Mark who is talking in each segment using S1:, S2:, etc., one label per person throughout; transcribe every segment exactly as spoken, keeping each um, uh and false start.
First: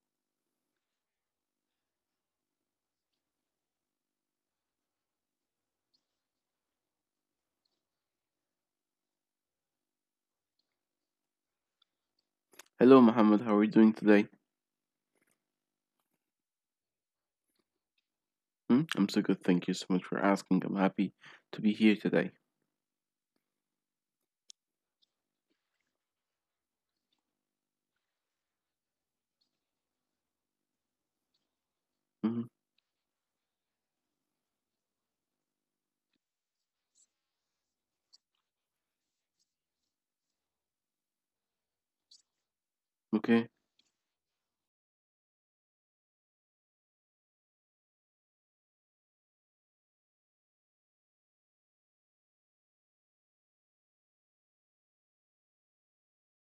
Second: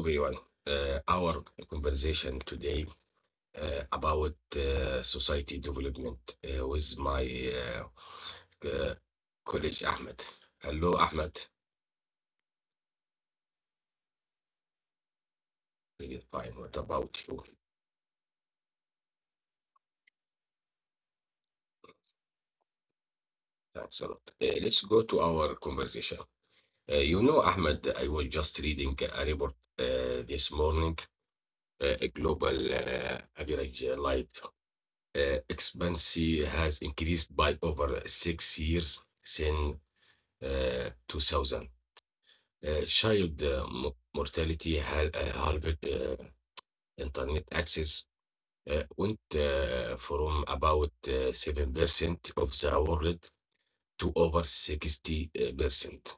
S1: everyone. Uh, our conversation today uh, about uh, society development uh, with my uh, uh, colleague Ahmed. Hello, Ahmed.
S2: Hello, Mohammed. How are you doing today?
S1: Really fine. What about you?
S2: Hmm? I'm so good. Thank you so much for asking. I'm happy to be here today.
S1: Thanks a lot. Uh, let's go to our conversation. Uh, you know, Ahmed, I was just reading a report uh, this morning. Uh, a
S2: Hmm.
S1: global uh, average uh, life uh, expectancy has increased by over six years since uh, two thousand. uh,
S2: Okay.
S1: child uh, m- mortality hal- uh, halved, uh, internet access uh, went uh, from about uh, seven percent of the world to over sixty percent.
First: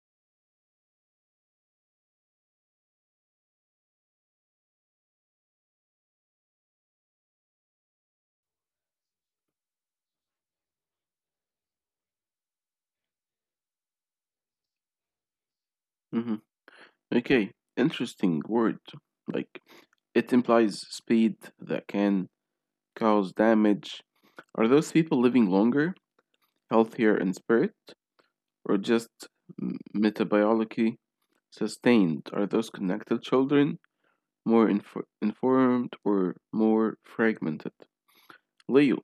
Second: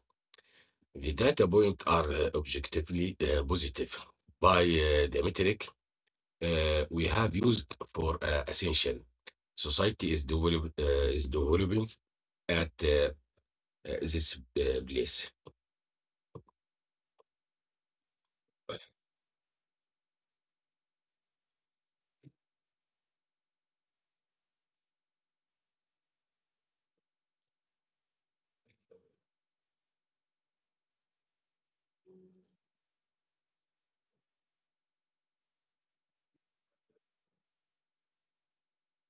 S1: The data points are uh, objectively uh, positive by uh, the metric uh, we have used for uh, essential. Society is, develop, uh, is developing at uh, uh, this uh, place.
S2: Hmm. Okay. Interesting word. Like, it implies speed that can cause damage. Are those people living longer, healthier in spirit, or just m- metabiology sustained? Are those connected children more infor- informed or more fragmented? Leo,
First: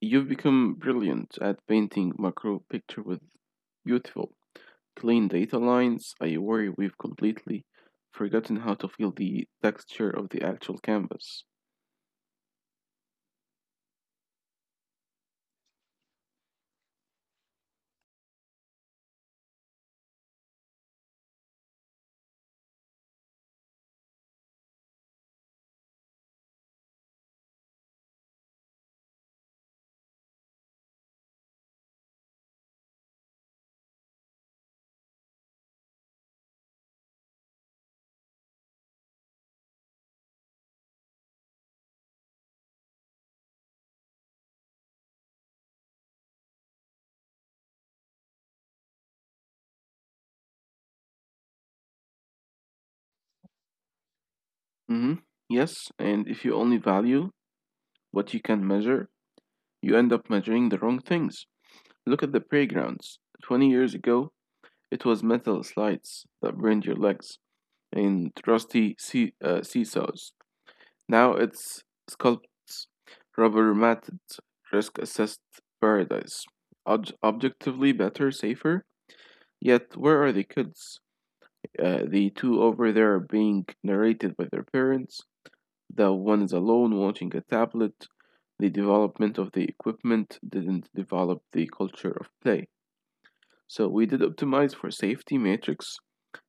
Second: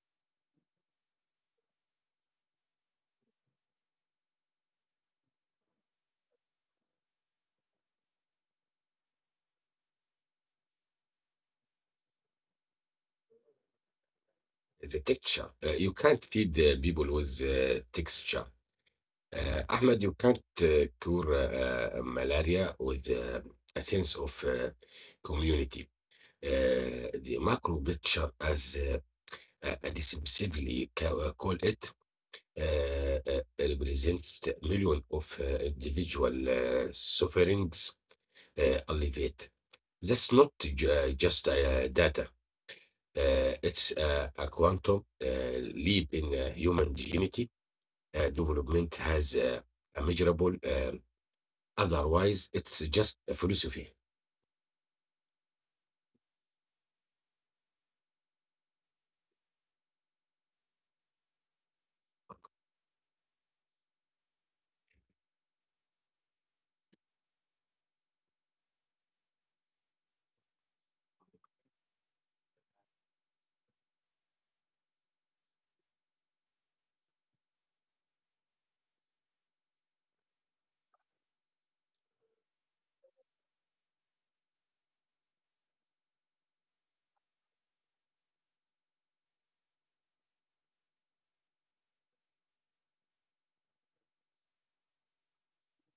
S2: you've become brilliant at painting macro picture with beautiful, clean data lines. I worry we've completely forgotten how to feel the texture of the actual canvas.
S1: The texture. Uh, you can't feed the people with uh, texture. Uh, Ahmed, you can't uh, cure uh, uh, malaria with uh, a sense of uh, community. Uh, the macro picture, as uh, uh, decisively ca- uh, call it, uh, uh, represents the million of uh, individual uh, sufferings uh, alleviate. That's not ju- just uh, data. Uh, it's uh, a quantum uh, leap in uh, human dignity. uh, development has uh, a measurable, uh, otherwise, it's just a philosophy.
S2: Hmm. Yes, and if you only value what you can measure, you end up measuring the wrong things. Look at the playgrounds. twenty years ago, it was metal slides that burned your legs and rusty see- uh, seesaws. Now it's sculpts, rubber matted, risk assessed paradise. Ob- objectively better, safer. Yet, where are the kids? Uh, the two over there are being narrated by their parents. The one is alone watching a tablet. The development of the equipment didn't develop the culture of play. So, we did optimize for safety matrix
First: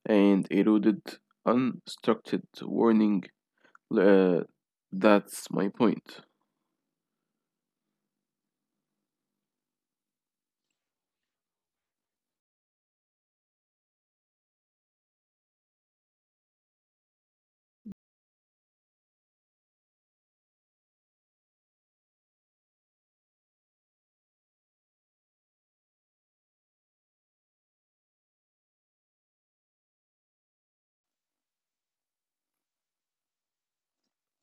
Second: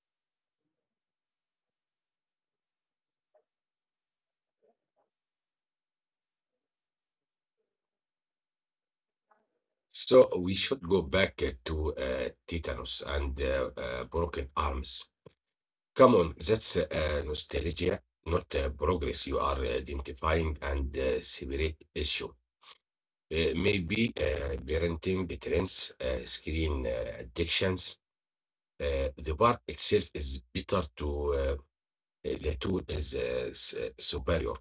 S2: and eroded unstructured warning. Uh, that's my point.
S1: So we should go back uh, to uh, tetanus and uh, uh, broken arms. Come on, that's uh, nostalgia, not uh, progress. You are identifying and uh, separate issue. Uh, maybe uh, parenting trends, uh, screen uh, addictions. Uh, the bar itself is better to uh, uh, the tool is uh, s- uh, superior.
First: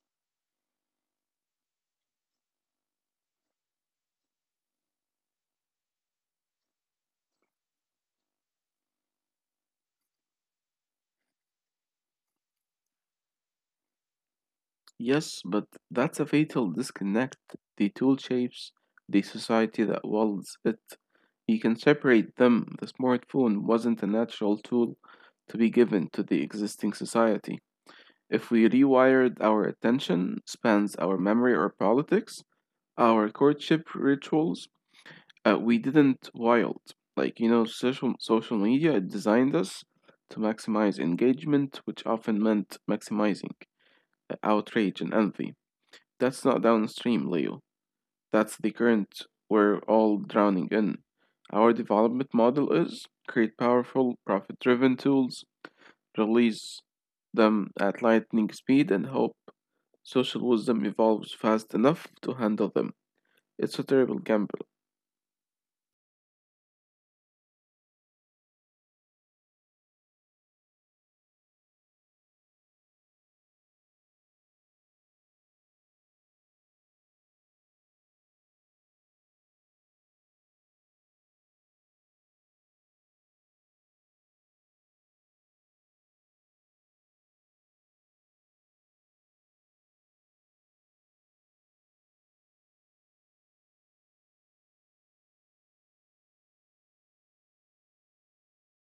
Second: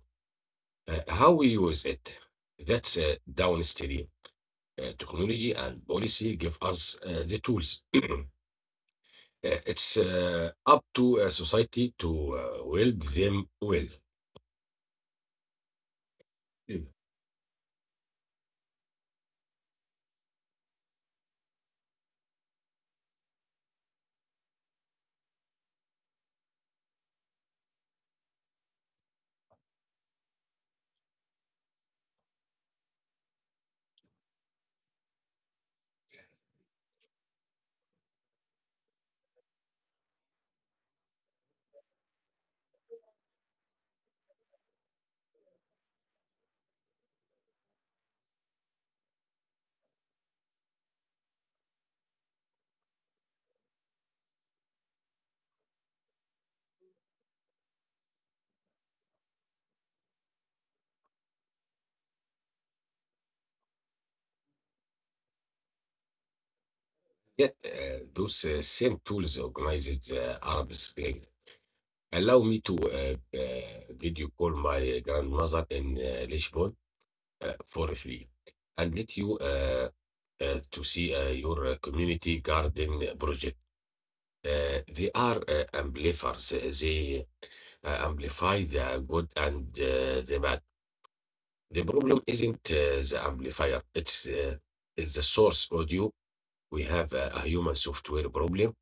S1: Uh, how we use it, that's uh, downstream. Uh, technology and policy give us uh, the tools. Uh, it's uh, up to a society to uh, wield them well.
S2: Yes, but that's a fatal
S1: Mm.
S2: disconnect. The tool shapes the society that wields it. You can separate them. The smartphone wasn't a natural tool to be given to the existing society. If we rewired our attention spans, our memory, our politics, our courtship rituals, uh, we didn't wild. Like, you know, social, social media designed us to maximize engagement, which often meant maximizing uh, outrage and envy. That's not downstream, Leo. That's the current we're all drowning in. Our development model is create powerful, profit driven tools, release them at lightning speed, and hope social wisdom evolves fast enough to handle them. It's a terrible gamble.
S1: Yet uh, those uh, same tools organized the Arab Spring. Allow me to uh, uh, video call my grandmother in uh, Lisbon uh, for free and let you uh, uh, to see uh, your uh, community garden project. uh, they are uh, amplifiers. Uh, They uh, amplify the good and uh, the bad. The problem isn't uh, the amplifier, it's, uh, it's the source audio. We have a, a human software problem,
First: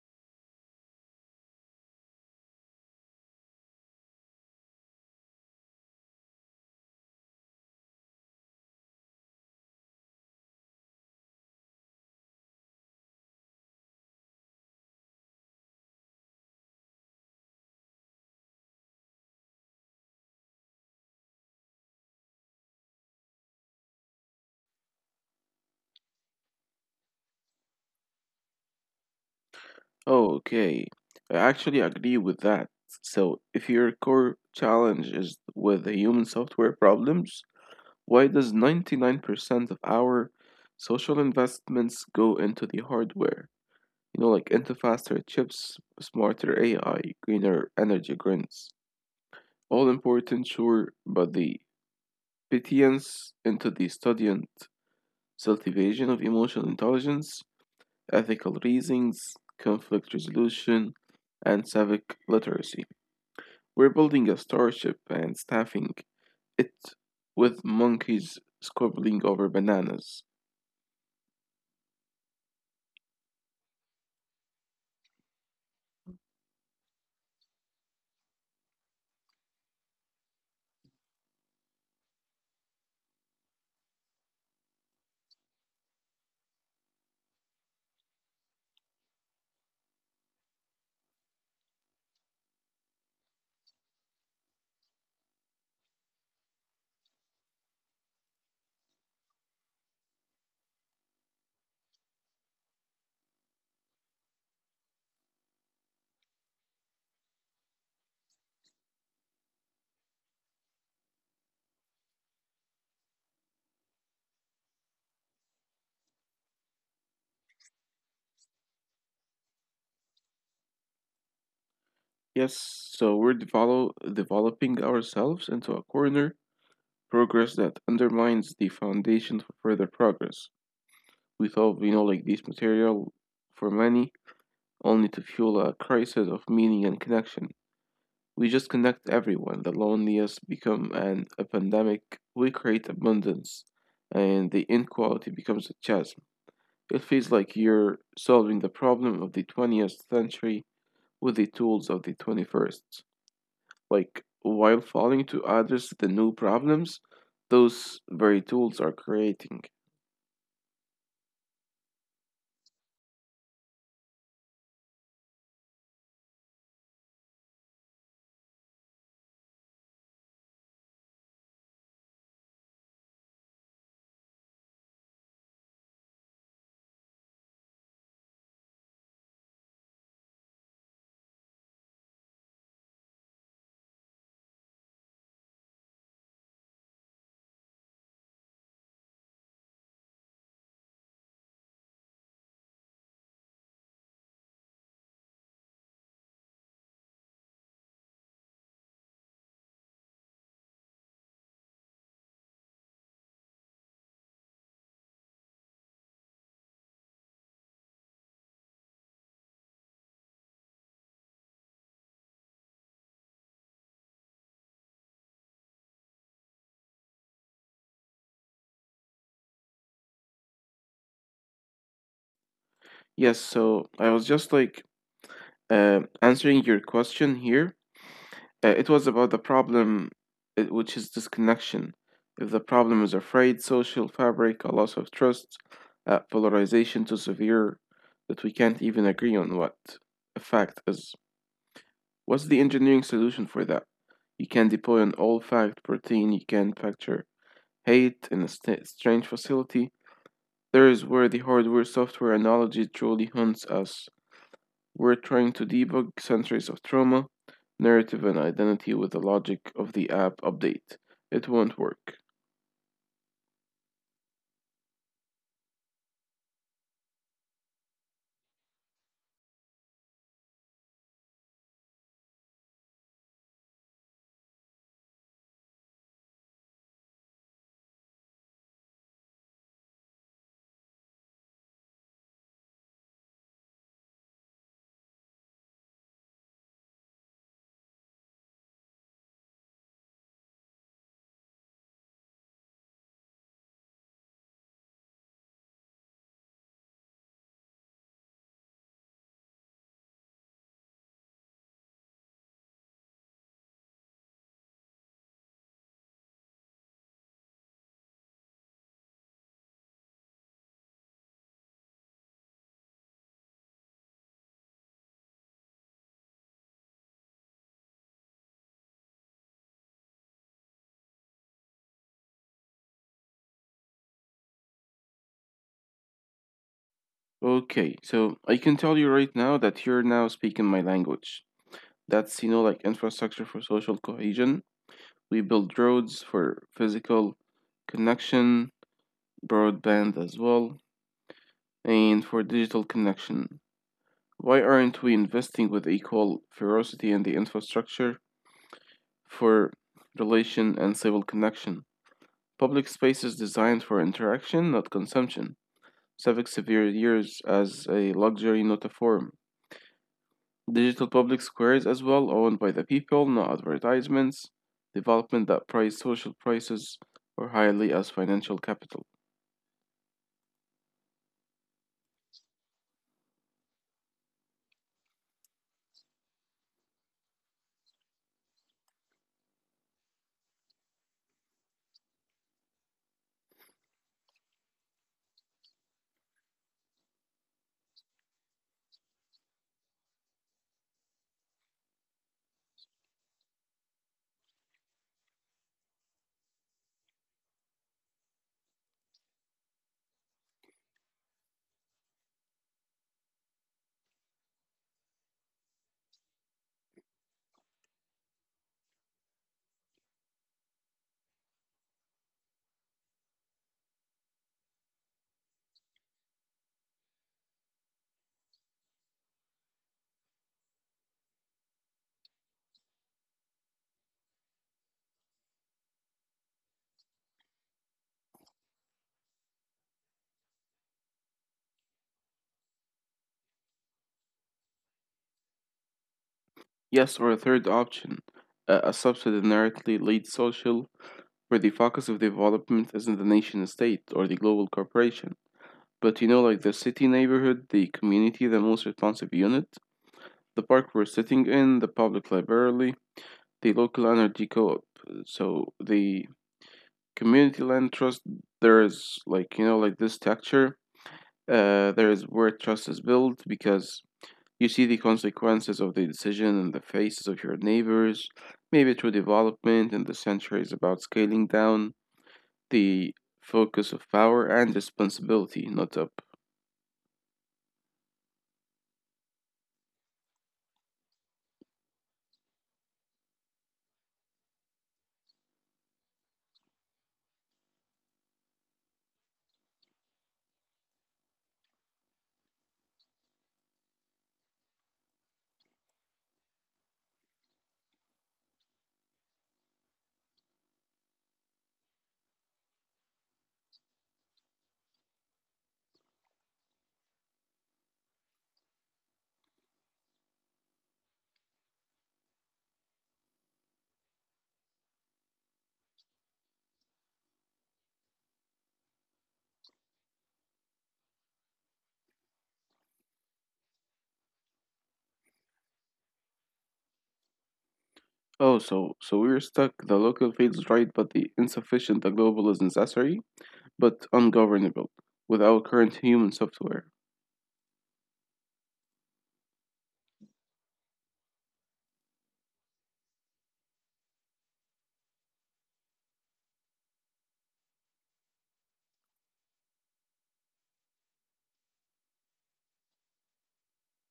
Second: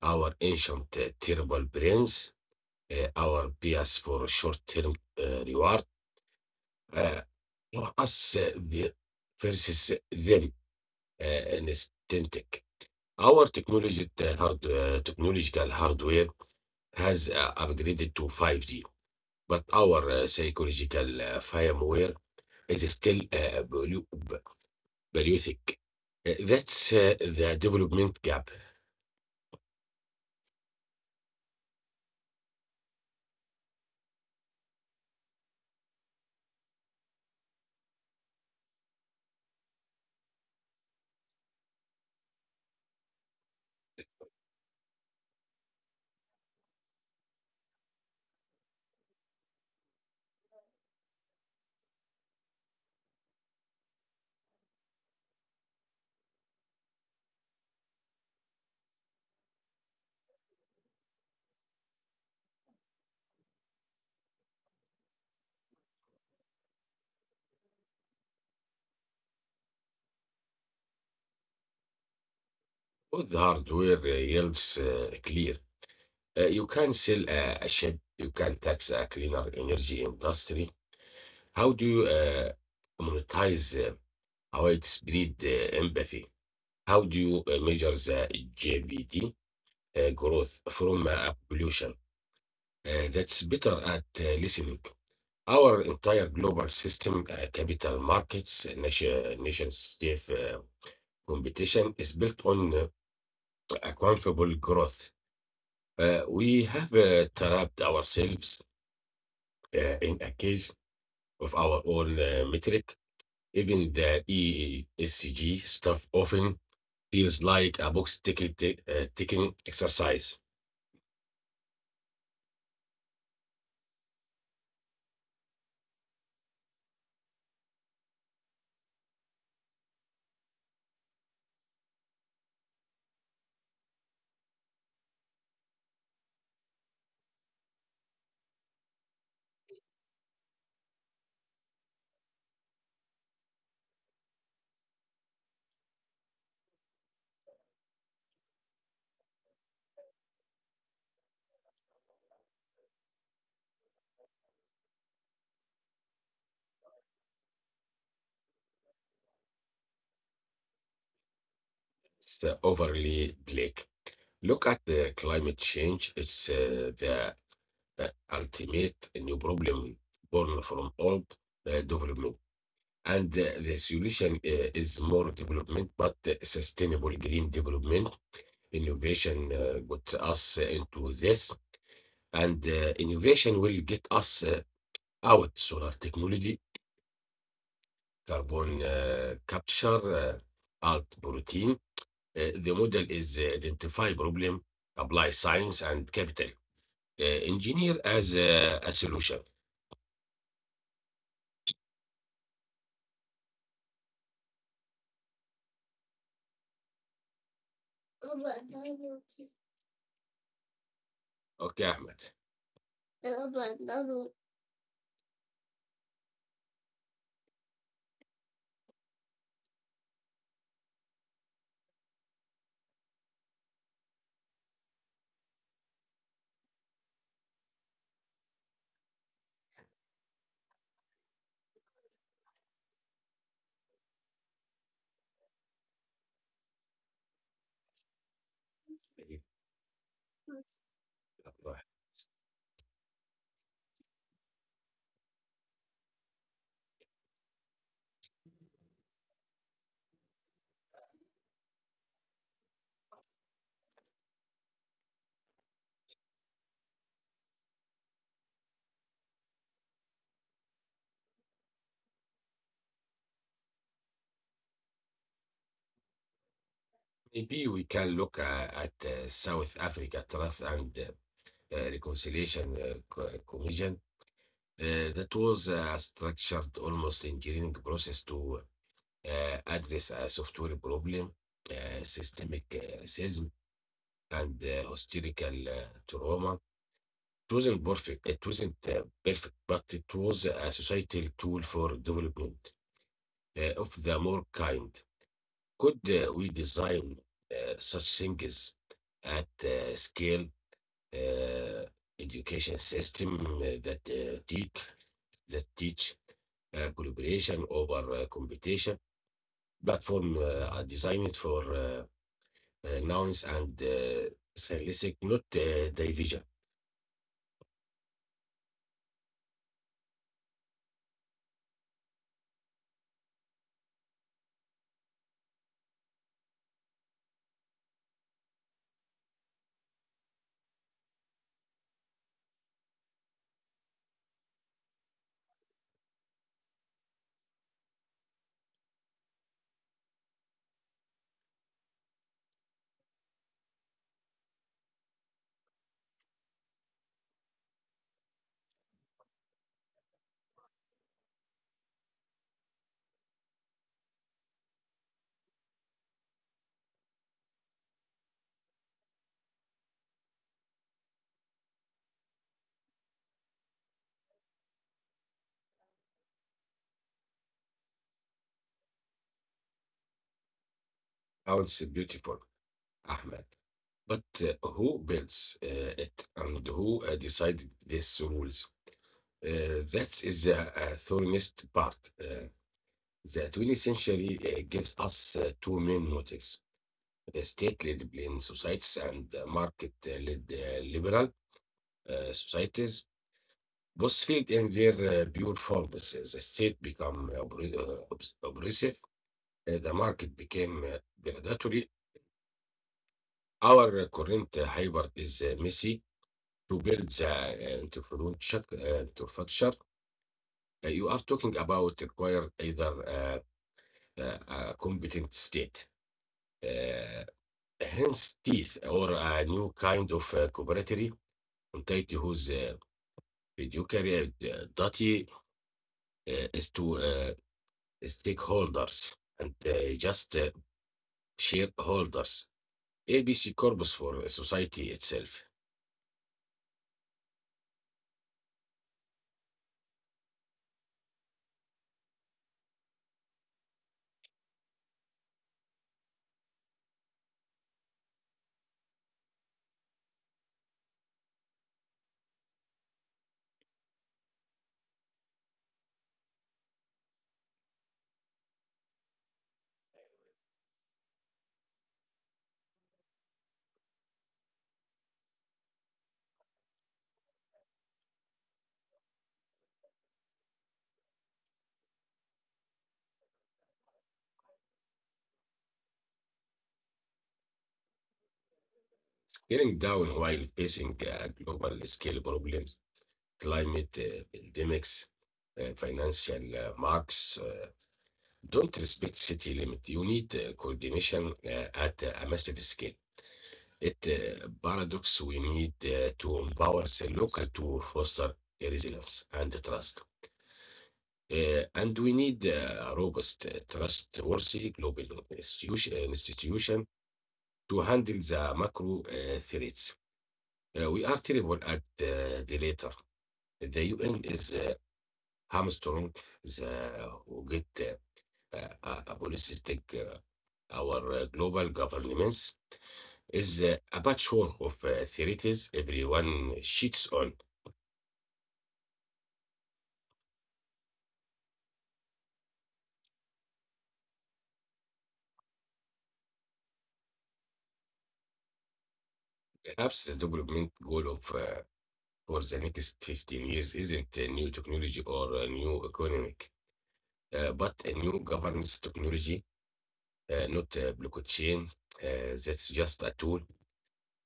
S1: our ancient uh, terrible brains, uh, our bias for short term uh, reward, uh, for us uh, the, versus them, uh, an aesthetic. Our technology, uh, hard, uh, technological hardware has uh, upgraded to five G, but our uh, psychological uh, firmware is still uh, polu- p- polluting. Uh, That's uh, the development gap.
S2: Oh, okay, I actually agree with that. So, if your core challenge is with the human software problems, why does ninety-nine percent of our social investments go into the hardware? You know, like into faster chips, smarter A I, greener energy grids. All important, sure, but the petience into the student cultivation of emotional intelligence, ethical reasonings, conflict resolution, and civic literacy. We're building a starship and staffing it with monkeys squabbling over bananas.
S1: Both hardware uh, yields uh, clear. Uh, you can sell a, a ship, you can tax a cleaner energy industry. How do you uh, monetize uh, widespread uh, empathy? How do you uh, measure the G B D? uh, growth from uh, pollution. Uh, that's better at uh, listening. Our entire global system, uh, capital markets, uh, nation, nation state uh, competition is built on uh, accountable growth. Uh, we have uh, trapped ourselves uh, in a cage of our own uh, metric. Even the E E C G stuff often feels like a box ticking, tick- uh, ticking exercise.
S2: Yes, so we're develop- developing ourselves into a corner, progress that undermines the foundation for further progress. We thought we know like this material for many, only to fuel a crisis of meaning and connection. We just connect everyone. The loneliness become an a pandemic. We create abundance, and the inequality becomes a chasm. It feels like you're solving the problem of the twentieth century with the tools of the twenty-first. Like, while failing to address the new problems those very tools are creating.
S1: It's uh, overly bleak. Look at the climate change. It's uh, the uh, ultimate new problem born from old uh, development. And uh, the solution uh, is more development, but uh, sustainable green development. Innovation uh, got us into this, and uh, innovation will get us uh, out solar technology, carbon uh, capture, uh, out protein. Uh, the model is uh, identify problem, apply science and capital. Uh, engineer as a, a solution. Okay, Ahmed.
S2: Yes, so I was just like uh, answering your question here. Uh, it was about the problem, uh, which is disconnection. If the problem is a frayed social fabric, a loss of trust, uh, polarization too severe that we can't even agree on what a fact is. What's the engineering solution for that? You can deploy an all fact protein, you can factor hate in a st- strange facility. There is where the hardware software analogy truly haunts us. We're trying to debug centuries of trauma, narrative, and identity with the logic of the app update. It won't work.
S1: Maybe we can look uh, at uh, South Africa Truth and uh, Reconciliation uh, Co- Commission. Uh, that was uh, a structured, almost engineering process to uh, address a software problem, uh, systemic uh, racism, and uh, historical uh, trauma. It wasn't perfect. It wasn't uh, perfect, but it was a societal tool for development uh, of the more kind. Could uh, we design uh, such things at uh, scale? uh, education system uh, that uh, teach that teach uh, collaboration over uh, competition. Platform uh, are designed for uh, uh, nouns and uh, stylistic, not uh, division.
S2: Okay, so I can tell you right now that you're now speaking my language. That's, you know, like infrastructure for social cohesion. We build roads for physical connection, broadband as well, and for digital connection. Why aren't we investing with equal ferocity in the infrastructure for relation and civil connection? Public spaces designed for interaction, not consumption. Civic severe years as a luxury, not a form. Digital public squares as well, owned by the people, not advertisements. Development that price social prices or highly as financial capital.
S1: Sounds beautiful, Ahmed. But uh, who builds uh, it and who uh, decided these rules? Uh, that is the uh, thorniest part. Uh, the twentieth century uh, gives us uh, two main motives, the state led in societies and market led liberal uh, societies. Both failed in their uh, pure forms. Uh, The state became uh, oppre- uh, obs- oppressive, Uh, the market became uh, predatory. Our uh, current uh, hybrid is uh, messy to build the uh, infrastructure. uh, infrastructure uh, you are talking about require either uh, uh, a competent state. Uh, Hence, teeth or a new kind of uh, cooperatory entity whose uh, fiduciary uh, duty uh, is to uh, stakeholders and uh, just uh, shareholders. A B C corpus for society itself.
S2: Yes, or a third option, a, a subsidy narrowly lead social where the focus of development isn't the nation state or the global corporation, but you know, like the city neighborhood, the community, the most responsive unit, the park we're sitting in, the public library, the local energy co op. So the community land trust, there is like, you know, like this structure, uh, there is where trust is built because you see the consequences of the decision in the faces of your neighbors, maybe through development, and the century is about scaling down the focus of power and responsibility, not up.
S1: Getting down while facing uh, global scale problems, climate uh, pandemics, uh, financial uh, marks, uh, don't respect city limit. You need uh, coordination uh, at a massive scale. It uh, paradox we need uh, to empower the local to foster resilience and trust. Uh, and we need uh, a robust, uh, trustworthy global institution, institution to handle the macro uh, threats. Uh, we are terrible at uh, the latter. The U N is uh, Armstrong, the Wget uh, Politic. Our uh, Global Governments is uh, a patchwork of uh, theories everyone sheets on.
S2: Oh, so so we're stuck. The local feels right, but the insufficient. The global is necessary, but ungovernable with our current human software.
S1: Perhaps the development goal of uh, for the next fifteen years isn't a new technology or a new economic, uh, but a new governance technology, uh, not a blockchain. Uh, that's just a tool.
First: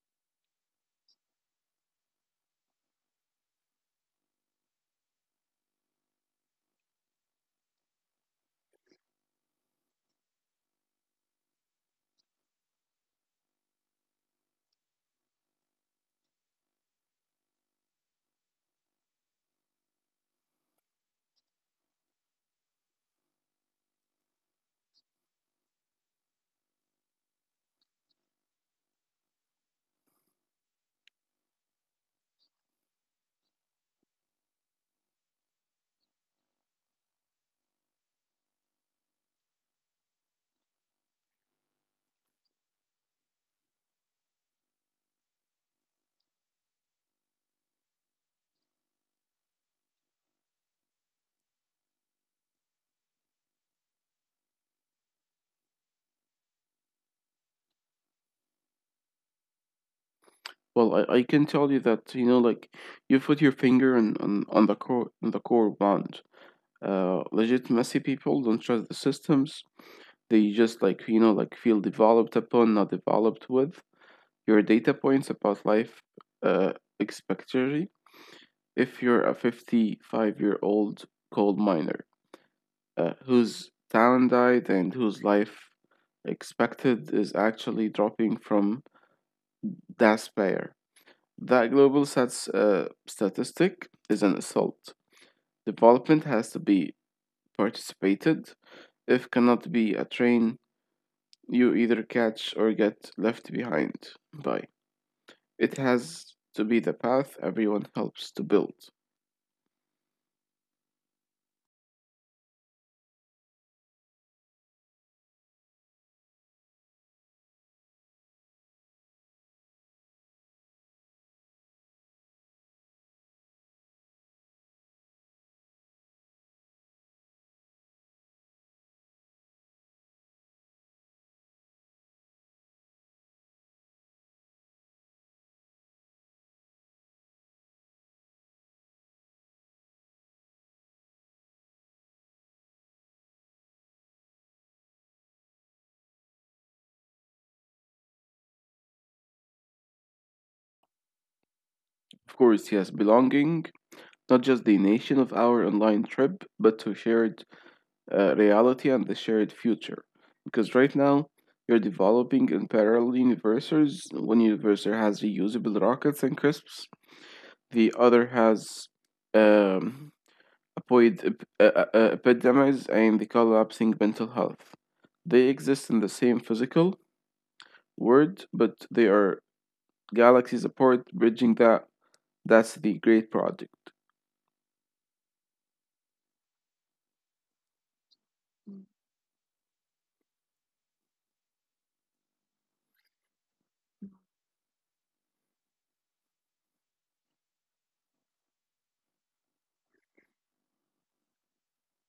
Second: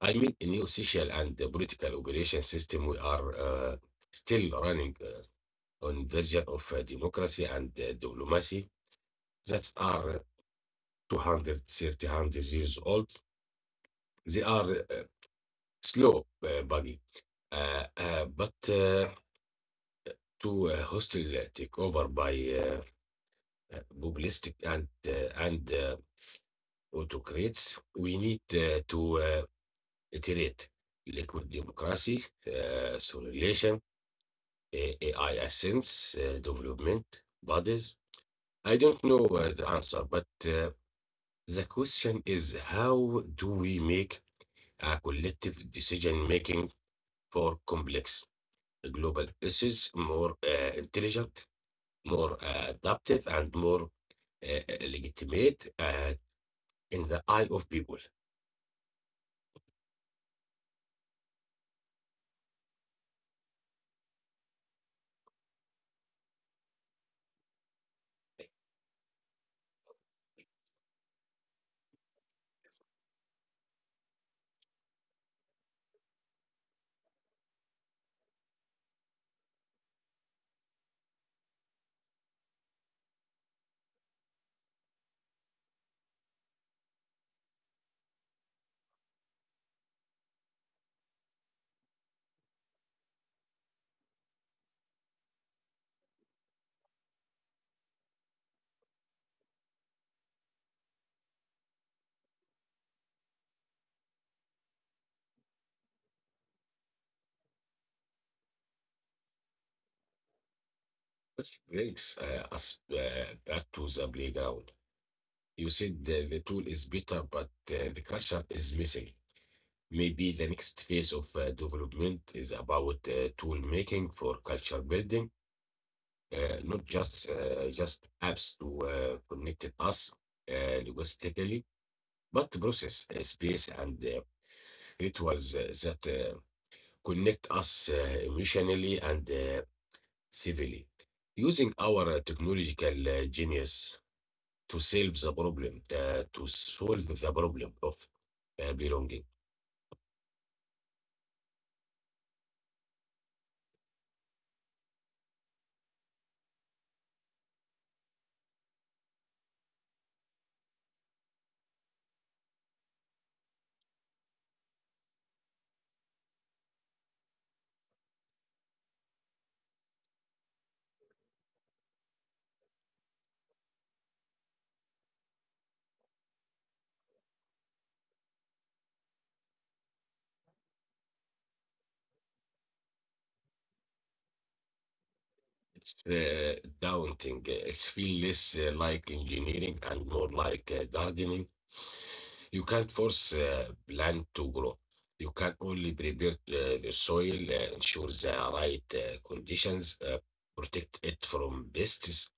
S1: I mean, a new social and uh, political operation system we are uh, still running uh, on version of uh, democracy and uh, diplomacy that are two hundred years old. They are uh, slow, uh, buggy, uh, uh, but uh, to uh, hostile uh, takeover by uh, uh, populistic and uh, and uh, autocrats, we need uh, to uh, iterate liquid democracy, uh, simulation, uh, A I assistance, uh, development bodies. I don't know uh, the answer, but uh, the question is how do we make a collective decision making for complex global issues more uh, intelligent, more uh, adaptive, and more uh, legitimate uh, in the eye of people?
S2: Well, I, I can tell you that you know, like you put your finger on on, on the core on the core bond. Uh, legit messy people don't trust the systems. They just like you know like feel developed upon, not developed with. Your data points about life, uh, expectantly if you're a fifty-five year old coal miner uh, whose talent died and whose life expected is actually dropping from despair. That global sets uh, statistic is an assault. Development has to be participated. If cannot be a train, you either catch or get left behind by. It has to be the path everyone helps to build.
S1: Which brings uh, us uh, back to the playground. You said the, the tool is better, but uh, the culture is missing. Maybe the next phase of uh, development is about uh, tool making for culture building, uh, not just uh, just apps to uh, connect us uh, linguistically, but process, uh, space, and uh, rituals uh, that uh, connect us uh, emotionally and uh, civilly. Using our uh, technological uh, genius to solve the problem, uh, to solve the problem of uh, belonging.
S2: Of course, yes, belonging not just the nation of our online trip, but to shared uh, reality and the shared future. Because right now, you're developing in parallel universes. One universe has reusable rockets and crisps, the other has um, apoid ep- uh, uh, uh, epidemics and the collapsing mental health. They exist in the same physical world, but they are galaxies apart, bridging that. That's the great project.
S1: It's uh, daunting. It's feel less uh, like engineering and more like uh, gardening. You can't force uh, plant to grow. You can only prepare uh, the soil, uh, ensure the right uh, conditions, uh, protect it from pests,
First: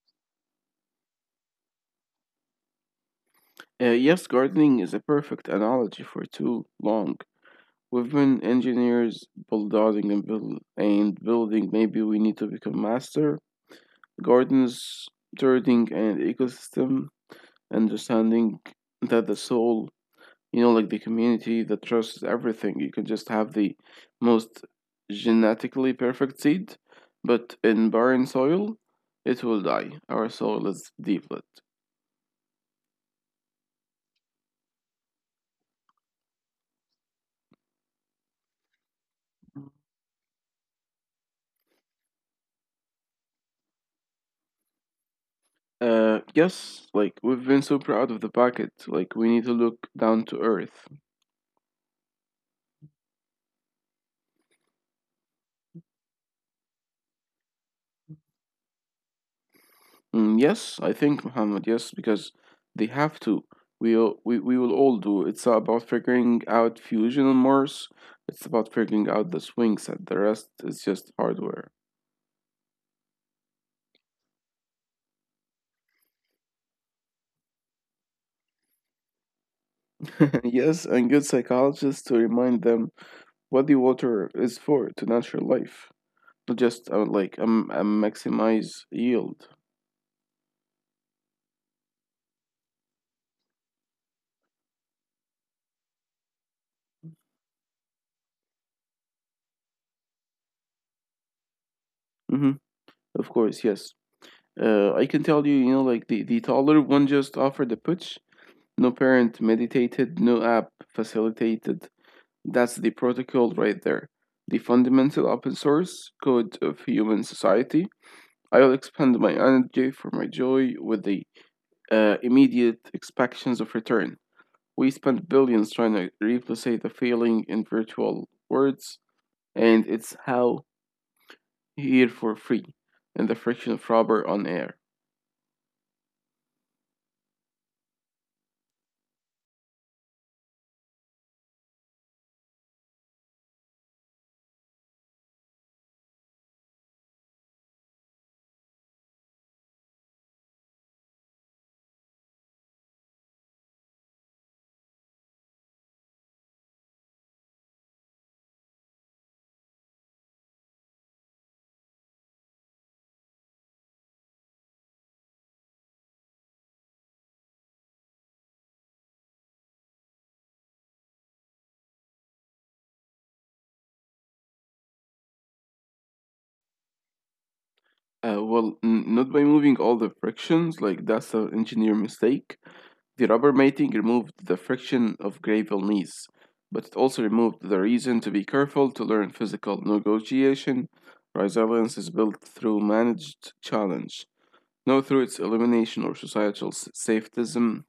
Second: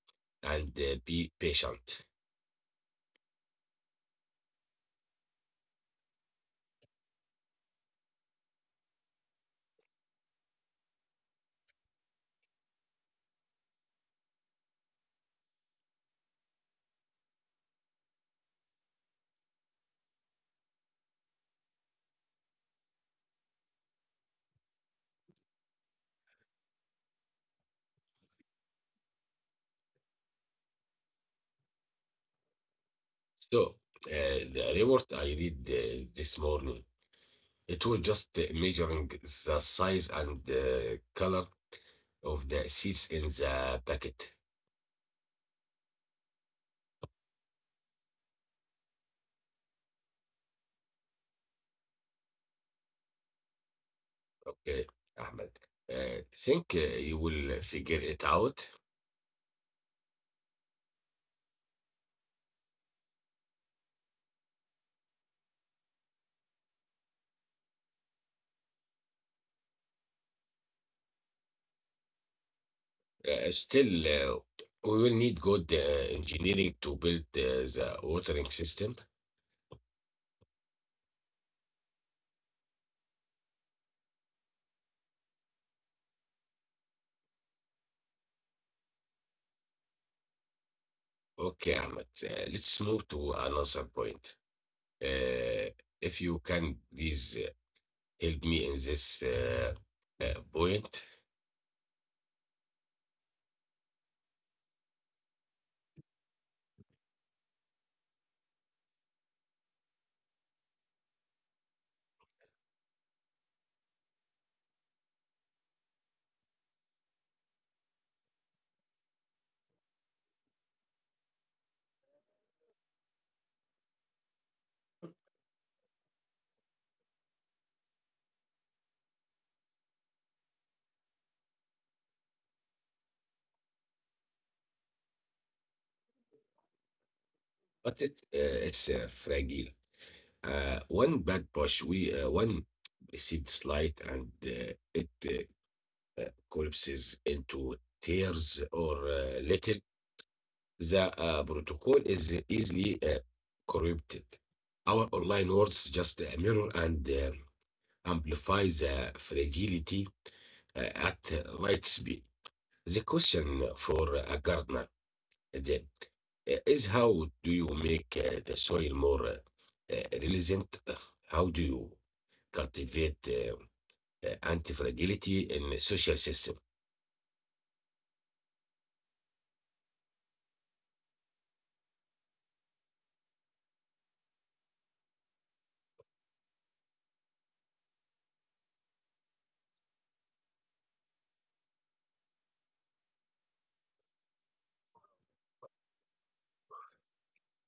S1: and uh, be patient.
S2: Uh, yes, gardening is a perfect analogy for too long. We've been engineers, bulldozing and, build- and building. Maybe we need to become master gardeners, turning and ecosystem, understanding that the soul, you know, like the community that trusts everything. You can just have the most genetically perfect seed, but in barren soil, it will die. Our soil is deeplet.
S1: So uh, the report I read uh, this morning, it was just uh, measuring the size and the color of the seeds in the packet.
S2: Uh, yes, like we've been so proud of the packet, like we need to look down to earth.
S1: Okay, Ahmed. Uh, think uh, you will figure it out.
S2: Mm, yes, I think Muhammad, yes, because they have to. We all- we we will all do. It's about figuring out fusion on Mars. It's about figuring out the swing set. The rest is just hardware.
S1: uh, still uh, we will need good uh, engineering to build uh, the watering system.
S2: Yes, and good psychologists to remind them what the water is for to natural life, not just uh, like um, um maximize yield.
S1: Okay, Ahmed, uh, let's move to another point. Uh, if you can please uh, help me in this uh, uh, point.
S2: Hmm. Of course, yes. Uh, I can tell you, you know, like the, the taller one just offered the putsch. No parent meditated, no app facilitated. That's the protocol right there. The fundamental open source code of human society. I'll expend my energy for my joy with the uh, immediate expectations of return. We spent billions trying to replicate the feeling in virtual words, and it's how here for free in the friction of rubber on air.
S1: But it, uh, it's uh, fragile. Uh, one bad push, we uh, one received slight, and uh, it uh, collapses into tears or uh, little. The uh, protocol is easily uh, corrupted. Our online words just a mirror and uh, amplify the fragility uh, at uh, light speed. The question for a gardener then, uh, is how do you make uh, the soil more uh, uh, resilient? How do you cultivate uh, uh, anti-fragility in the social system?
S2: Uh, well, n- not by moving all the frictions, like that's an engineer mistake. The rubber mating removed the friction of gravel knees, but it also removed the reason to be careful to learn physical negotiation. Resilience is built through managed challenge, not through its elimination or societal s- safetism,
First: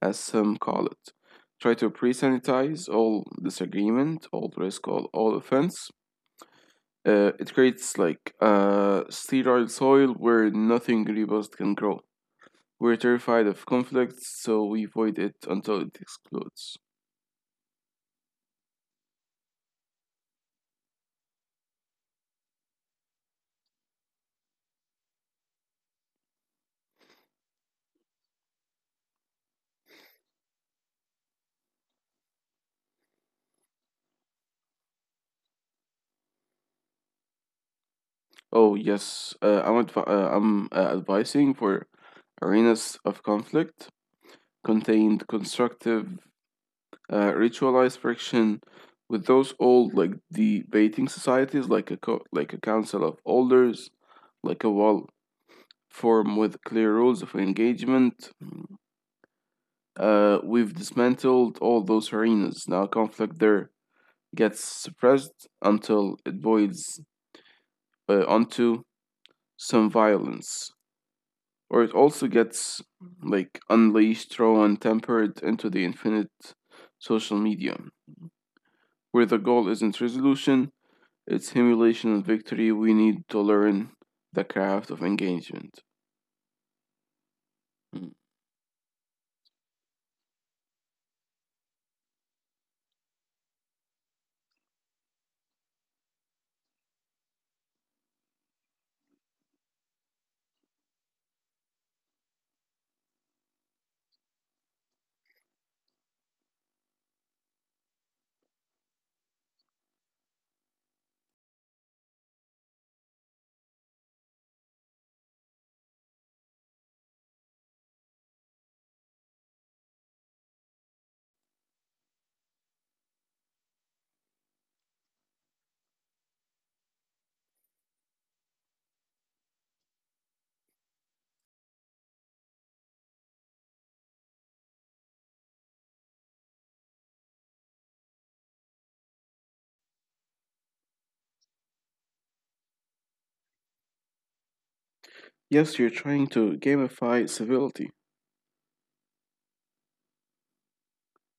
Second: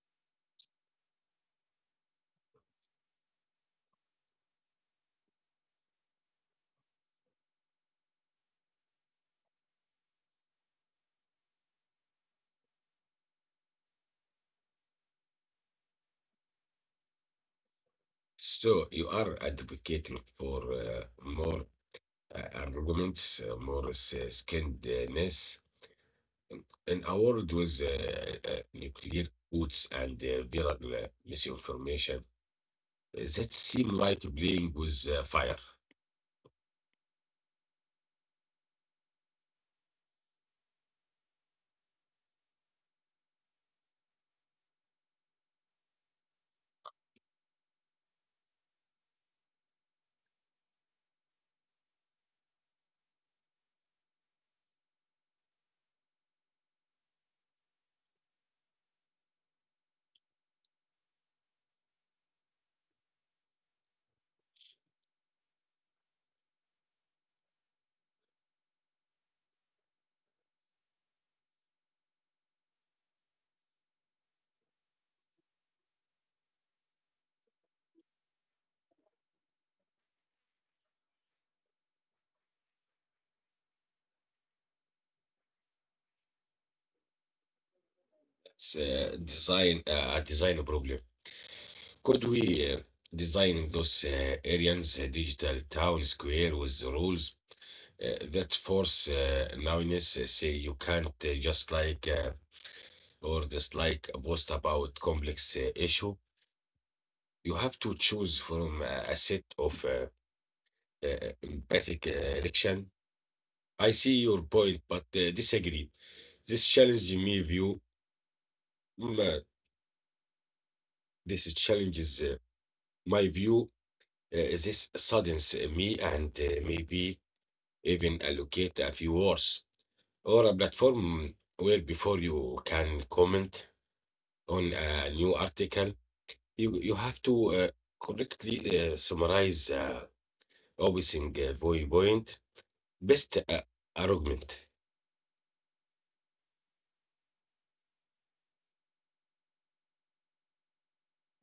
S2: as some call it. Try to pre sanitize all disagreement, all risk, all, all offense, uh, it creates like a sterile soil where nothing robust can grow. We're terrified of conflict, so we avoid it until it explodes.
S1: So you are advocating for uh, more uh, arguments, uh, more as uh, skinned uh, ness. An award with uh, uh, nuclear codes and uh, viral uh, misinformation that seem like playing with uh, fire.
S2: Oh yes, uh, I'm advi- uh, I'm uh, advising for arenas of conflict, contained constructive uh, ritualized friction with those old like debating societies like a co- like a council of elders, like a wall form with clear rules of engagement. Uh, we've dismantled all those arenas. Now conflict there gets suppressed until it boils uh, onto some violence, or it also gets like unleashed, thrown, tempered into the infinite social media, where the goal isn't resolution, it's emulation and victory. We need to learn the craft of engagement. Mm.
S1: It's uh, design uh, a design problem. Could we uh, design those uh, areas, uh, digital town square with the rules uh, that force uh, nowness, uh, say you can't uh, just like uh, or just like a post about complex uh, issue? You have to choose from a, a set of uh, uh, empathic uh, reaction. I see your point, but uh, disagree. This challenge me view. mm, uh, this challenges uh, my view. Uh, this saddens uh, me and uh, maybe even allocate a few words or a platform where before you can comment on a new article, you, you have to uh, correctly uh, summarize uh, opposing uh, viewpoint. Best uh, argument.
S2: Yes, you're trying to gamify civility.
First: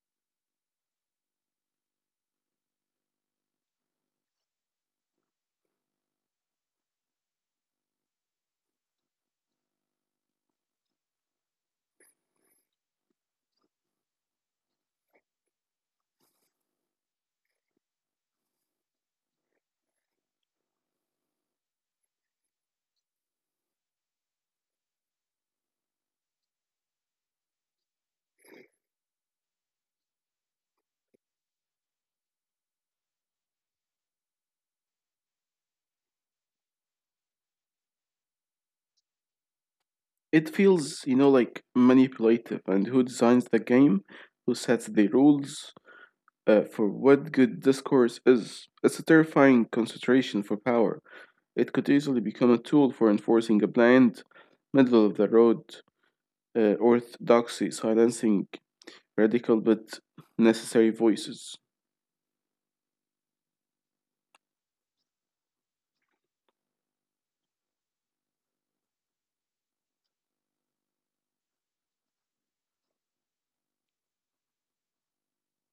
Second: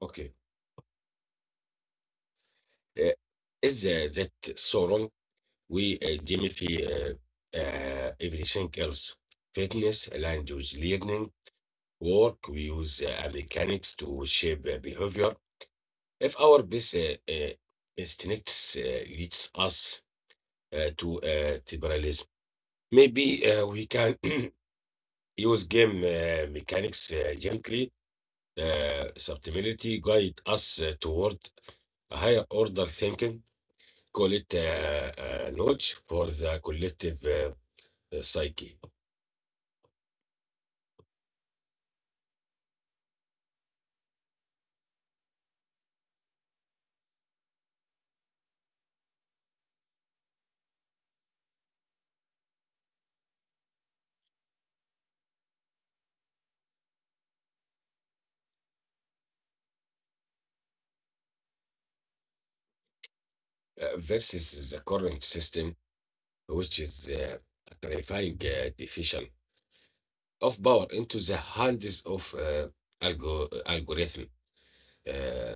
S1: Okay. Uh, is uh, that Sauron وجيمي في uh, uh, everything else. Fitness, language, learning, work. We use uh, mechanics to shape uh, behavior. If our best uh, uh, instincts uh, leads us uh, to uh, liberalism, maybe uh, we can use game uh, mechanics uh, gently. Uh, subtlety guide us uh, toward a higher order thinking call it uh, uh, lodge for the collective uh, uh, psyche.
S2: It feels, you know, like manipulative, and who designs the game, who sets the rules uh, for what good discourse is. It's a terrifying concentration for power. It could easily become a tool for enforcing a bland, middle of the road uh, orthodoxy, silencing radical but necessary voices.
S1: Uh, versus the current system, which is uh, a terrifying uh, division of power into the hands of uh, algo- uh, algorithm uh,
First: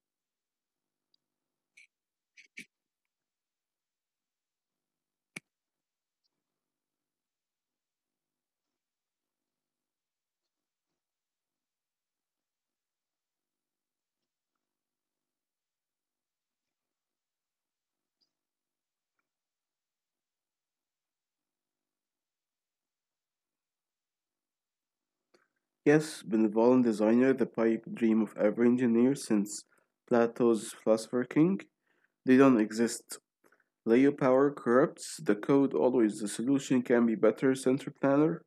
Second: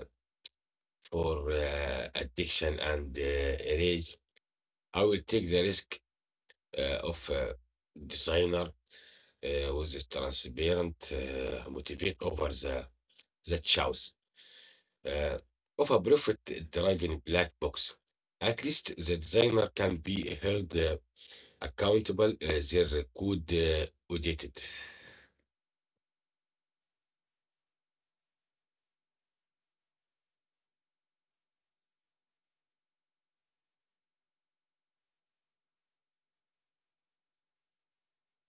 S1: for uh, addiction and uh, rage. I will take the risk uh, of uh, designer uh, with the transparent uh, motivate over the that choice uh, of a profit driven black box. At least the designer can be held uh, accountable, uh, their code uh, audited.
S2: Yes, benevolent designer, the pipe dream of every engineer since Plato's Philosopher King. They don't exist. Layer power corrupts the code always. The solution can be better central planner,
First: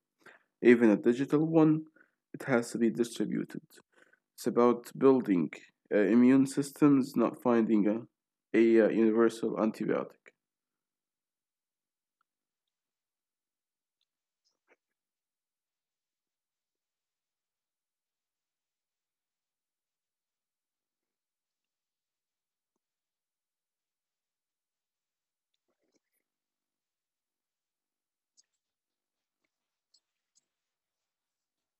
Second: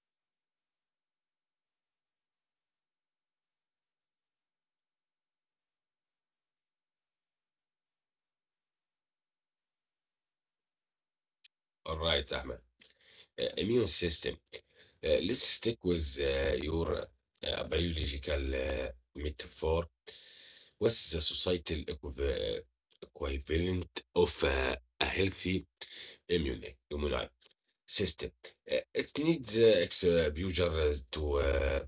S2: even a digital one. It has to be distributed. It's about building uh, immune systems, not finding a, a uh, universal antibiotic.
S1: All right, Ahmed. Uh, immune system. Uh, let's stick with uh, your uh, biological uh, metaphor. What's the societal equiv- uh, equivalent of uh, a healthy immune? immune system. Uh, It needs uh, exposure to uh,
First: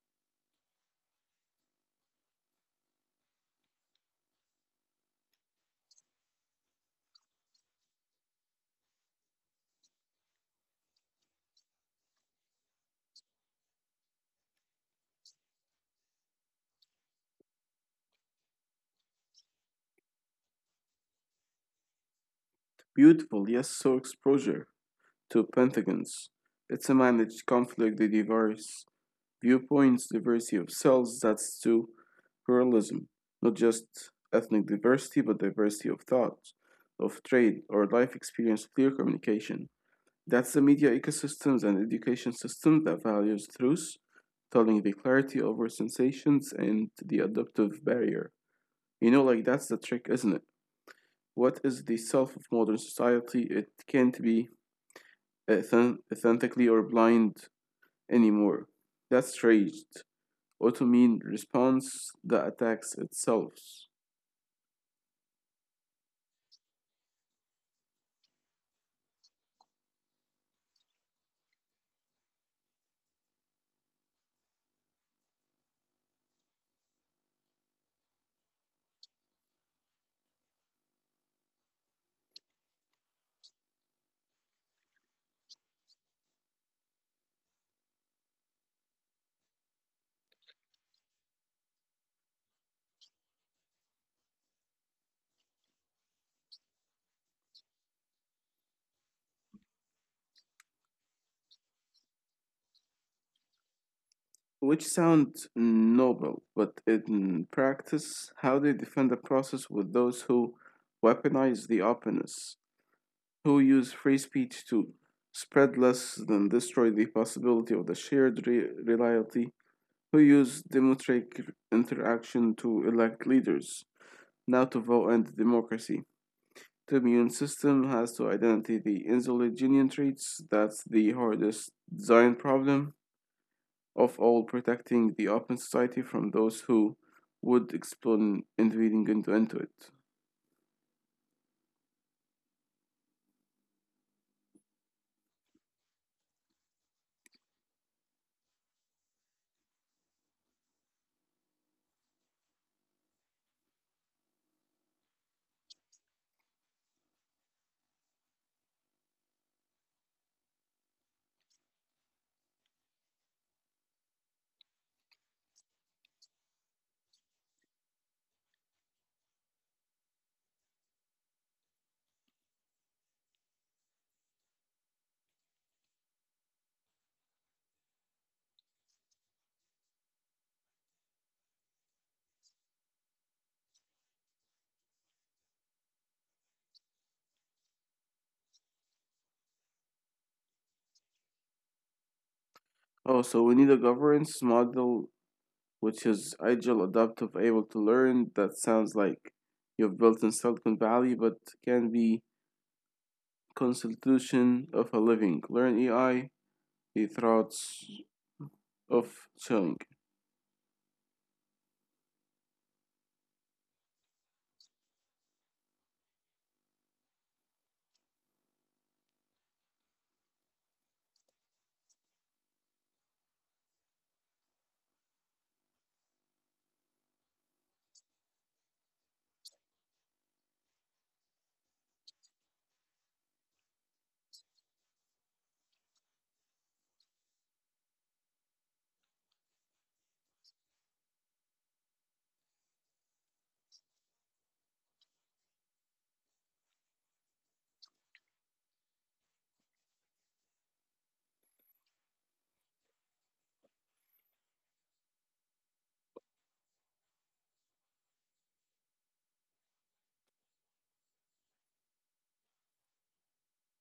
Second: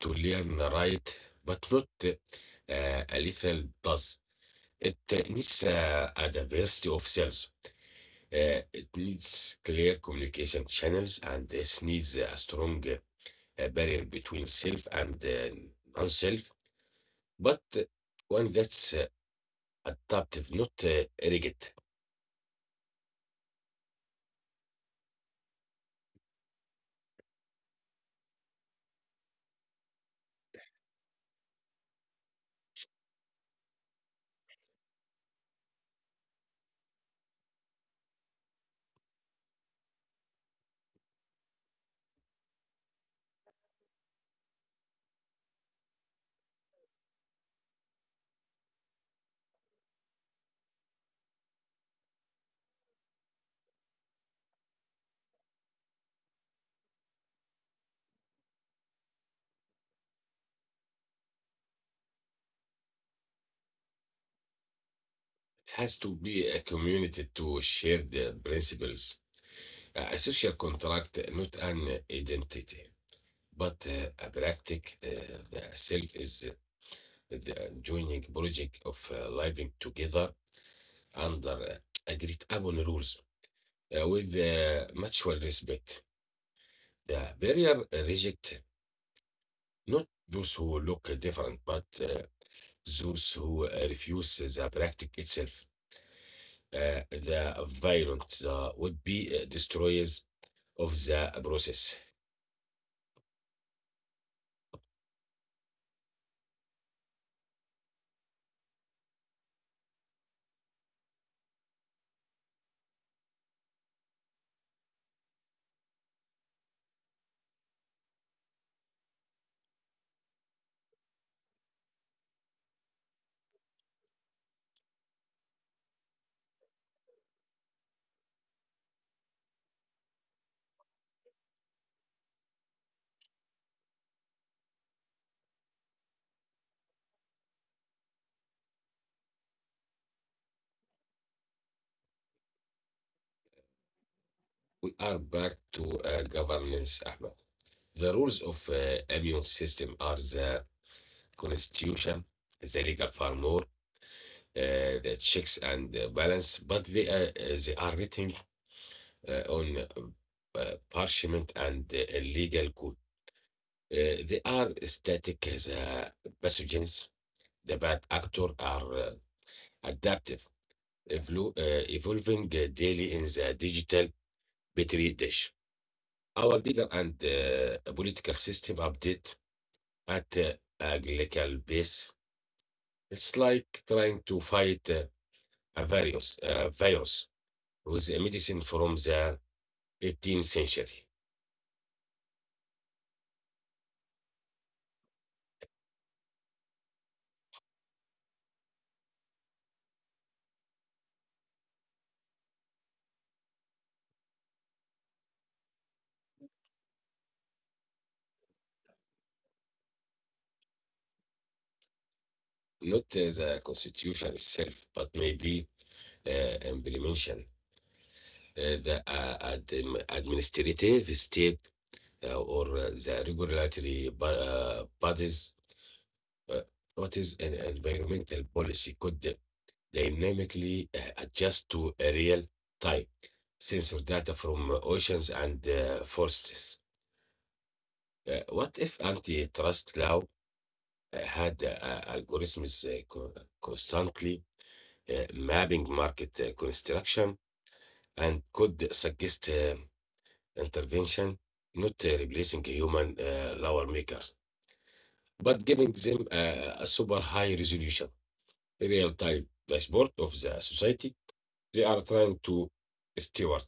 S1: to learn right, but not uh, a little does. It uh, needs uh, a diversity of cells. Uh, it needs clear communication channels, and it needs a strong uh, barrier between self and uh, non-self. But uh, one that's uh, adaptive, not uh, rigid.
S2: Beautiful, yes, so exposure to pentagons. It's a managed conflict device viewpoints, diversity of cells, that's to pluralism, not just ethnic diversity, but diversity of thought, of trade, or life experience, clear communication. That's the media ecosystems and education system that values truth, telling the clarity over sensations and the adaptive barrier. You know, like that's the trick, isn't it? What is the self of modern society? It can't be authentically or blind anymore. That's tragedy also mean response the attacks itself,
S1: It has to be a community to share the principles. A a social contract uh, not an identity, but uh, a practice. Uh, the self is uh, the joining project of uh, living together under uh, agreed upon rules uh, with uh, mutual respect. The barrier uh, reject not those who look different, but uh, those who uh, refuse the practice itself. Uh, the violent uh, would be uh, destroyers of the process.
S2: which sound noble, but in practice, how they defend the process with those who weaponize the openness, who use free speech to spread less than destroy the possibility of the shared re- reality, who use democratic interaction to elect leaders, now to vote and democracy, the immune system has to identify the insulinogenic traits. That's the hardest design problem of all, protecting the open society from those who would explode invading into, into it.
S1: We are back to uh, governance, Ahmed. The rules of uh, immune system are the constitution, the legal framework, uh, the checks and the balance, but they, uh, uh, they are written uh, on uh, uh, parchment and uh, legal code. Uh, they are static as uh, pathogens. The bad actor are uh, adaptive, evolu- uh, evolving uh, daily in the digital betrayed us. Our legal and uh, political system update at uh, agricultural base. It's like trying to fight uh, a virus, a virus with a medicine from the eighteenth century.
S2: Also, we need a governance model which is agile, adaptive, able to learn. That sounds like you've built in Silicon Valley, but can be constitution of a living. Learn A I, the thoughts of chilling.
S1: Not uh, the constitution itself, but maybe uh, implementation, uh, the uh, adm- administrative state uh, or uh, the regulatory bo- uh, bodies. Uh, what is an environmental policy could dynamically uh, adjust to a real time sensor data from uh, oceans and uh, forests. Uh, what if antitrust law uh, had uh, uh, algorithms uh, co- uh, constantly uh, mapping market uh, construction and could suggest uh, intervention, not uh, replacing human uh, law makers, but giving them uh, a super high resolution, real time dashboard of the society they are trying to steward?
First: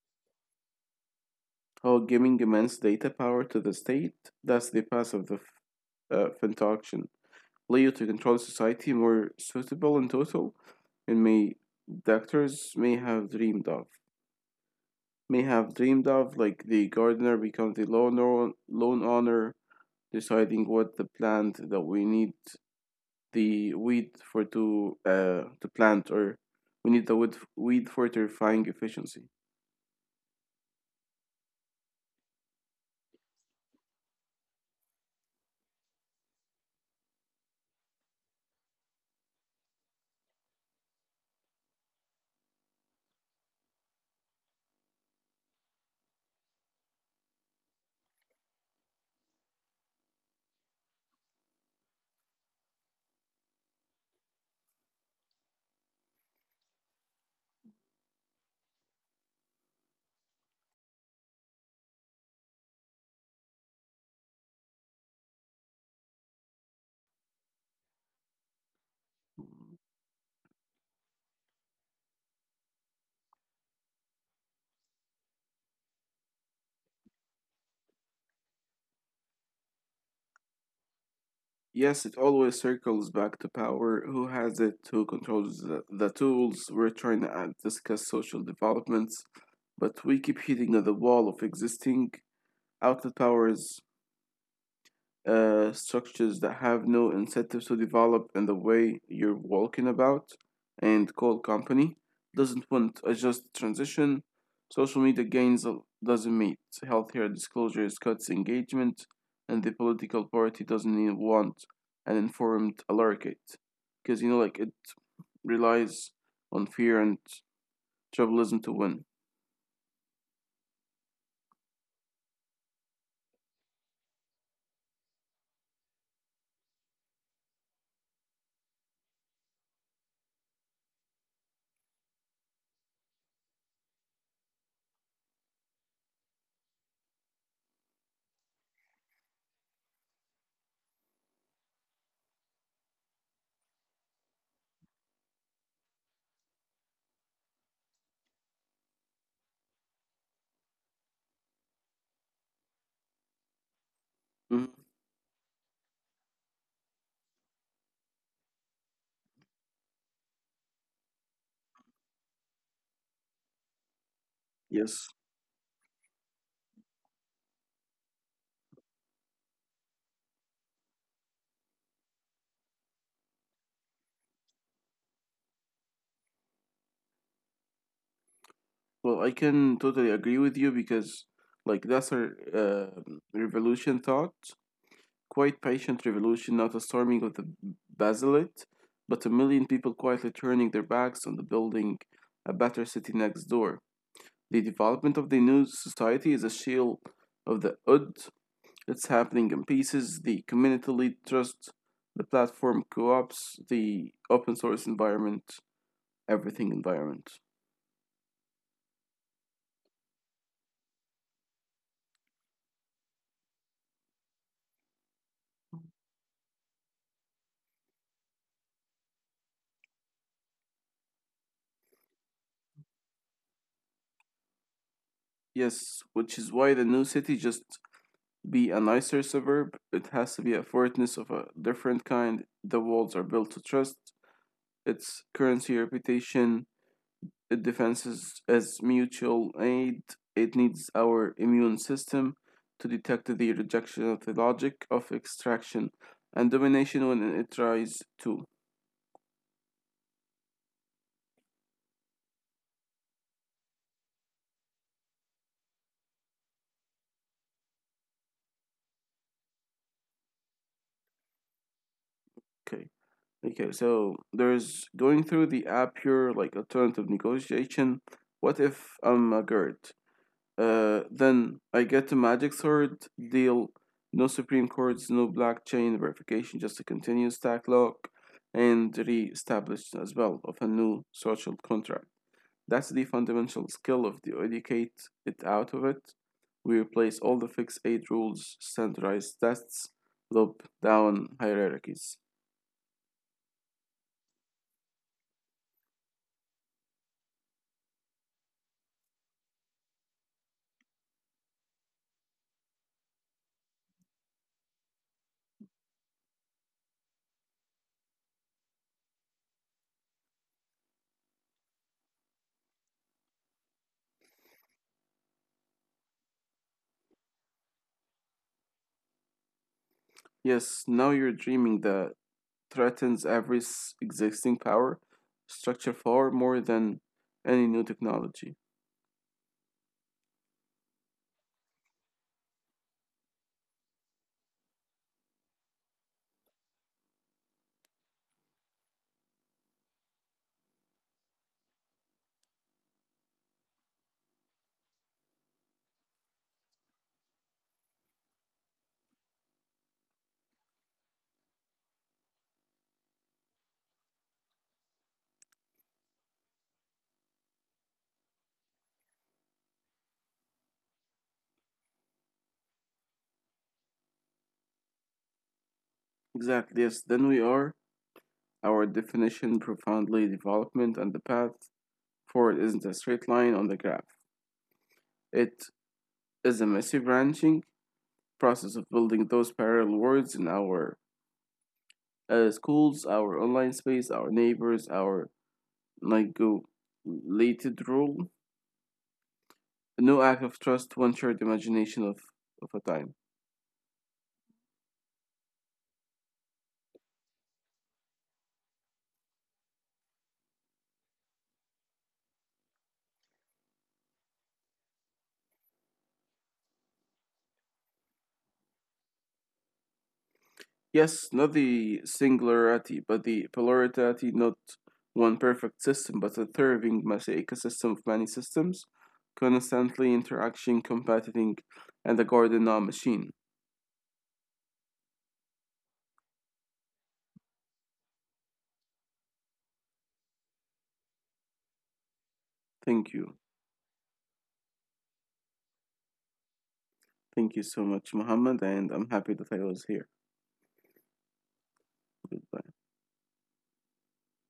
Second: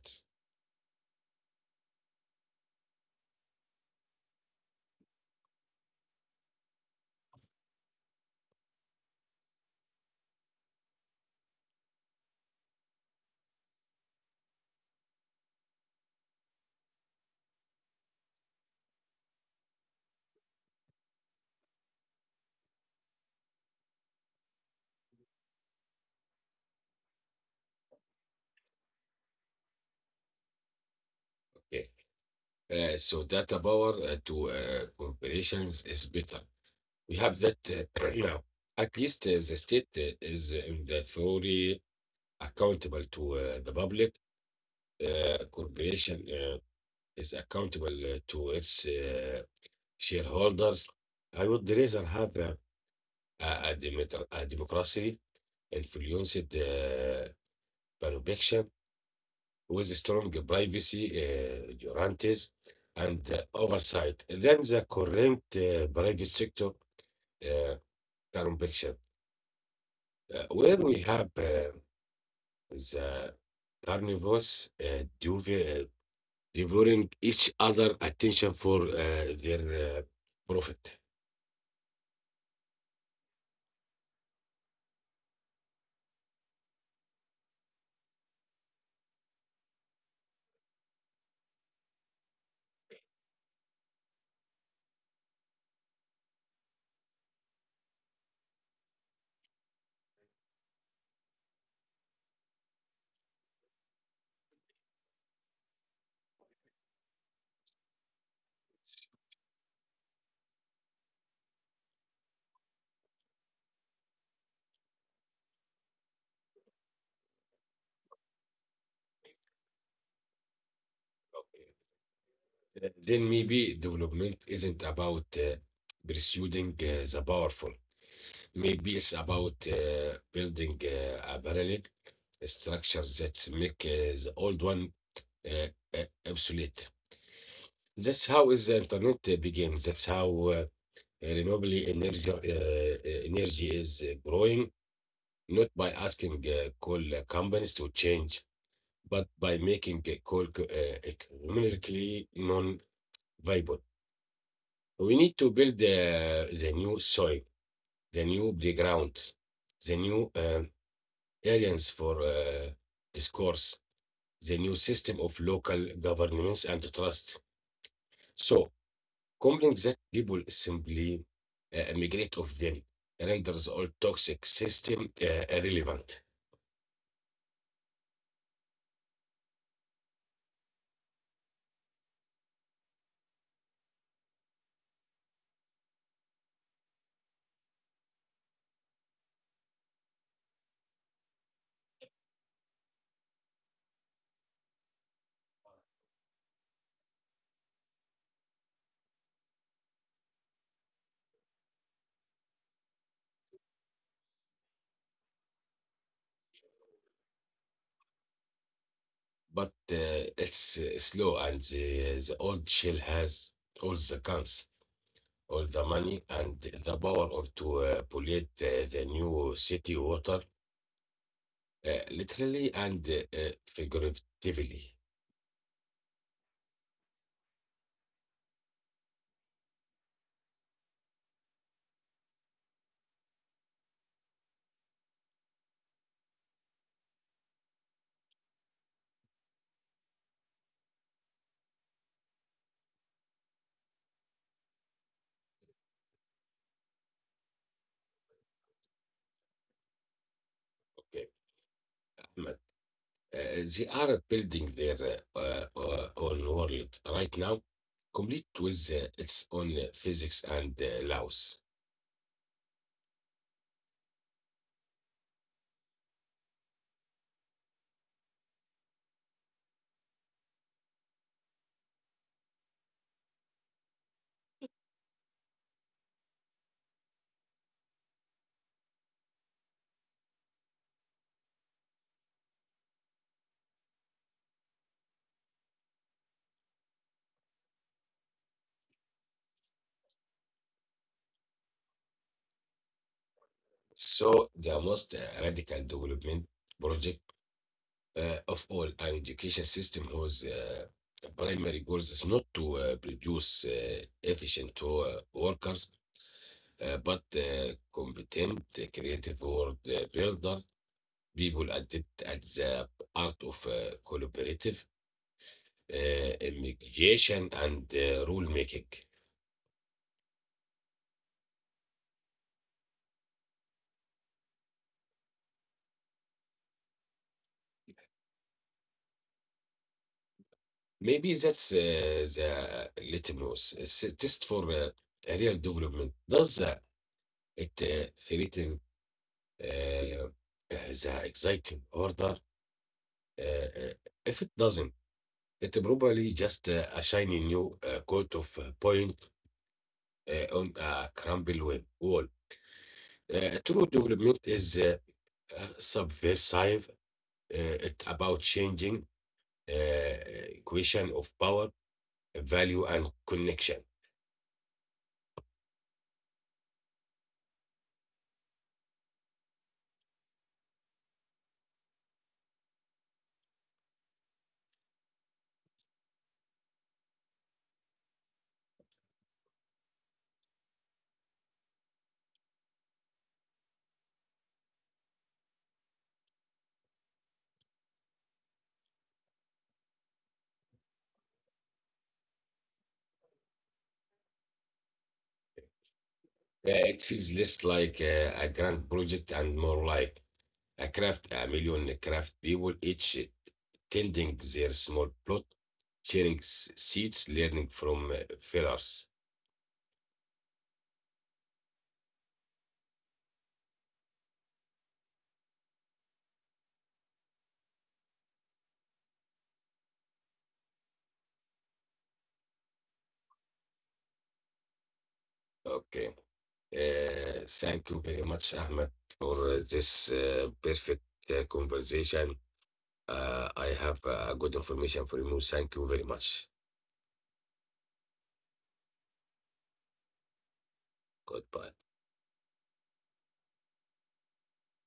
S2: Or giving immense data power to the state. That's the path of the f- uh, Fintauction. Leo to control society more suitable in total, and may doctors may have dreamed of. May have dreamed of, like the gardener becomes the lawn, or- lawn owner, deciding what the plant that we need the weed for to uh to plant, or we need the weed weed for terrifying efficiency.
S1: Okay. Uh, so data power uh, to uh, corporations is better. We have that uh, right now. At least uh, the state uh, is uh, in the theory accountable to uh, the public. Uh, corporation uh, is accountable uh, to its uh, shareholders. I would rather have uh, a, a, demeter- a democracy influenced uh, by election with strong privacy uh, guarantees and uh, oversight than the current uh, private sector uh, complexion, uh, where we have uh, the carnivores uh, dev- uh, devouring each other attention for uh, their uh, profit.
S2: Yes, it always circles back to power. Who has it? Who controls the, the tools? We're trying to uh, discuss social developments, but we keep hitting at the wall of existing outlet powers uh, structures that have no incentives to develop in the way you're walking about, and coal company doesn't want a just transition. Social media gains doesn't meet healthier disclosures, cuts engagement, and the political party doesn't even want an informed allocate because you know, like it relies on fear and tribalism to win.
S1: Okay. Uh, Then maybe development isn't about uh, pursuing uh, the powerful. Maybe it's about uh, building uh, a parallel structure that make uh, the old one uh, uh, obsolete. That's how is the internet uh, began. That's how uh, renewable energy uh, uh, energy is uh, growing, not by asking uh, coal companies to change, but by making uh, coal co- uh, economically non-viable.
S2: Mhm.
S1: We need to build uh, the new soil, the new playgrounds, the new uh, areas for uh, discourse, the new system
S2: Yes.
S1: of local governments and trust. So, compelling that people simply uh, migrate of them renders all toxic system uh, irrelevant.
S2: Well, I can totally agree with you because, like, that's a uh, revolution thought. Quite patient revolution, not a storming of the basilic, but a million people quietly turning their backs on the building a better city next door. The development of the new society is a shield of the odd. It's happening in pieces. The community lead trust, the platform co-ops, the open source environment everything environment.
S1: But uh, it's uh, slow, and the, the old shell has all the guns, all the money, and the power of to uh, pollute uh, the new city water, uh, literally and uh, uh, figuratively.
S2: Yes, which is why the new city just be a nicer suburb. It has to be a fortness of a different kind. The walls are built to trust its currency, reputation, defenses as mutual aid. It needs our immune system to detect the rejection of the logic of extraction and domination when it tries to.
S1: Okay, Ahmed. Uh, they are building their uh, uh, uh, own world right now, complete with uh, its own uh, physics and uh, laws.
S2: Okay. Okay, so there's going through the app here, like alternative negotiation. What if I'm a G E R D? Uh, then I get a magic sword deal, no supreme courts, no blockchain verification, just a continuous stack lock and re-established as well of a new social contract. That's the fundamental skill of the educate it out of it. We replace all the fixed eight rules, standardized tests, loop down hierarchies.
S1: So, the most uh, radical development project uh, of all an education system whose uh, primary goal is not to uh, produce uh, efficient uh, workers, uh, but uh, competent, uh, creative world uh, builder, people adept at the art of uh, collaborative uh, mediation and uh, rule making.
S2: Yes, now you're dreaming that threatens every existing power structure far more than any new technology.
S1: Maybe that's uh, the litmus. It's a test for uh, a real development. Does uh, it uh, threaten uh, uh, the exciting order? Uh, uh, if it doesn't, it probably just uh, a shiny new uh, coat of uh, paint uh, on a crumbled wall. wall. Uh, true development is uh, uh, subversive. Uh, it about changing uh, equation of power value and connection.
S2: Exactly, yes, then we are. Our definition profoundly development and the path forward isn't a straight line on the graph. It is a messy branching process of building those parallel worlds in our uh, schools, our online space, our neighbors, our like go related role no act of trust, one shared imagination of, of a time.
S1: Yeah, it feels less like a, a grand project and more like a craft, a million craft people, each tending their small plot, sharing s- seeds, learning from uh, failures.
S2: Yes, not the singularity, but the plurality, not one perfect system, but a thriving mosaic, a system of many systems, constantly interacting, competing, and a garden now machine.
S1: Okay. Uh, thank you very much, Ahmed, for uh, this uh, perfect uh, conversation. Uh,
S2: Thank
S1: I
S2: you.
S1: have uh, good information for you. Thank you very much.
S2: Thank you so much, Muhammad, and I'm happy that I was here.
S1: Goodbye.
S2: Goodbye.